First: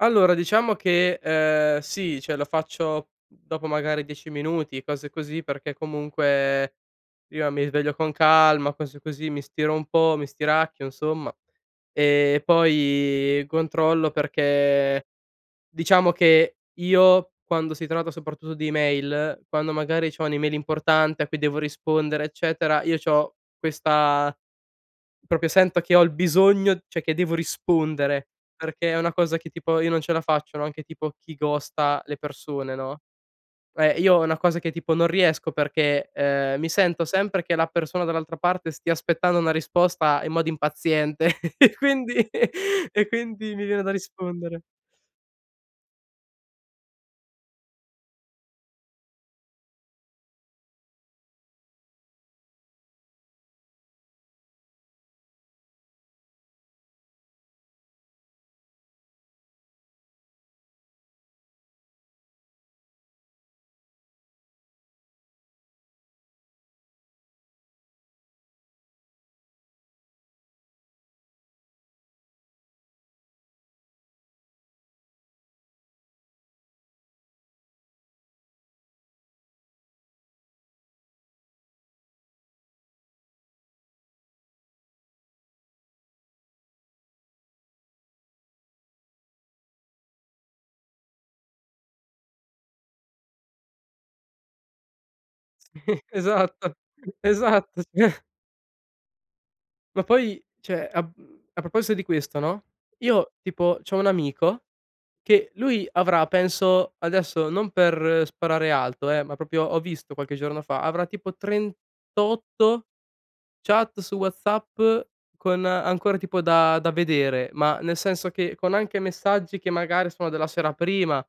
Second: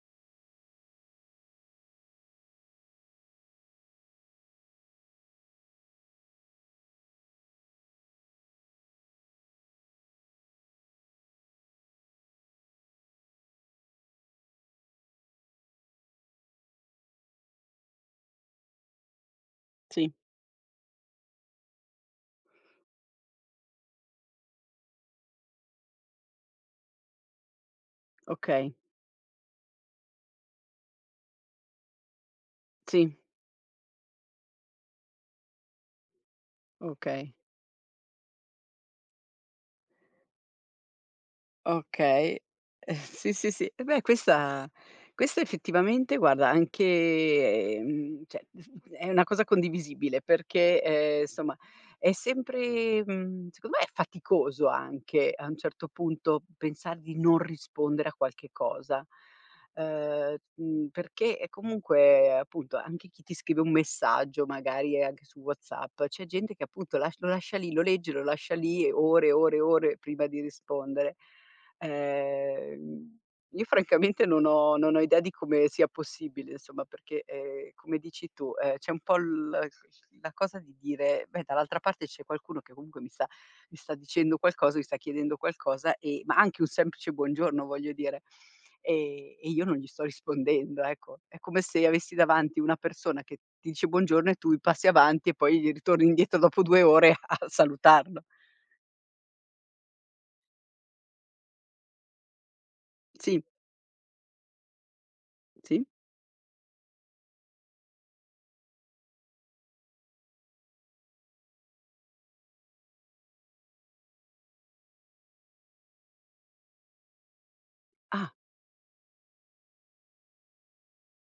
Allora diciamo che, ehm, sì, cioè lo faccio dopo magari 10 minuti, cose così, perché comunque io mi sveglio con calma, cose così, mi stiro un po', mi stiracchio insomma. Ehm, poi controllo perché diciamo che io quando si tratta soprattutto di email, quando Sì. magari c'ho un'email importante a cui devo rispondere eccetera, io c'ho questa proprio sento che ho il bisogno cioè che devo rispondere, Okay. perché è una cosa che tipo io non ce la faccio, no, anche tipo chi ghosta le persone, no. Sì. Eh, io è una cosa che tipo non riesco perché, ehm, mi sento Okay. sempre che la persona dall'altra parte stia aspettando una risposta in modo impaziente e quindi Okay. e Sì, sì, quindi mi sì. viene Eh da beh, rispondere. questa questo effettivamente guarda anche mhmm, cioè è una cosa condivisibile perché, ehm, insomma, è sempre mhmm, secondo me è faticoso anche a un certo punto pensar di non rispondere a qualche cosa. Uhm, mhmm, perché è comunque appunto anche chi ti scrive un messaggio, magari, ehm, anche su WhatsApp, c'è gente che appunto lasc lo lascia lì, lo legge, lo lascia lì ore, ore, ore prima di rispondere. Ehm, io francamente non ho non ho idea di come sia possibile insomma, perché, ehm, come dici tu, ehm, c'è un po' l la cosa di dire: "Beh, dall'altra parte c'è qualcuno che comunque mi sta mi sta dicendo qualcosa, mi sta chiedendo qualcosa e" ma anche un semplice buongiorno voglio dire, ehm, "e io non gli sto rispondendo." Ecco. È come se io avessi davanti una persona che ti dice "buongiorno" e tu passi avanti e poi ritorni indietro dopo Esatto, 2 ore a esatto, sì. salutarlo. Ma poi, cioè, a mhmm, a proposito di questo, no, io Sì. tipo c'ho un amico che Sì. lui avrà penso adesso non per sparare alto, eh, ma proprio ho visto qualche giorno fa, avrà tipo 38 chat su WhatsApp con ancora tipo da da vedere, ma nel senso Ah. che con anche messaggi che magari sono della sera prima.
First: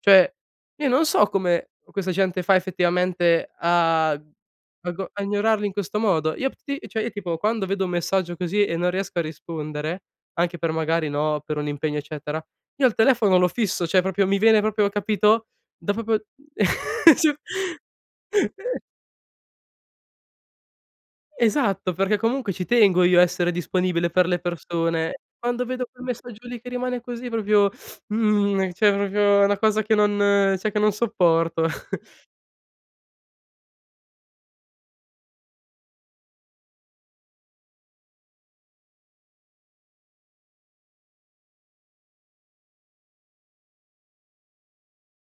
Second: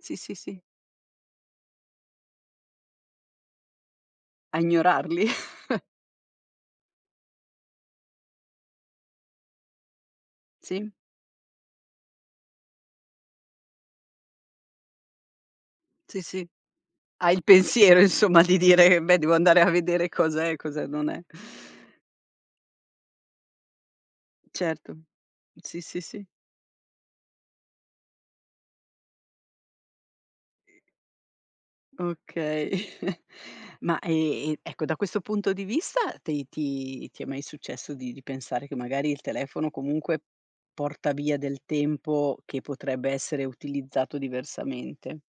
Sì, sì, Cioè, sì. io non so come questa gente fa effettivamente a A a go a ignorarli. ignorarli in questo modo. Io [unintelligible] ti cioè io tipo quando vedo un messaggio così e non riesco a rispondere, anche per Sì. magari, no, per un impegno eccetera, io il telefono lo fisso, cioè proprio mi viene proprio capito, da proprio Sì, sì. Hai il [unintelligible] pensiero, insomma, di dire: "Beh, devo andare a vedere cosa è, cosa non è." Esatto, perché comunque ci tengo io a essere disponibile per le Certo, mh, persone. Quando sì, vedo sì, quel sì. messaggio lì che rimane così proprio mhmm, cioè proprio è una cosa che non cioè che non sopporto. Okay. Ma, ehm, ecco, da questo punto di vista te ti ti è mai successo di di pensare che magari il telefono comunque porta via del tempo che potrebbe essere utilizzato diversamente?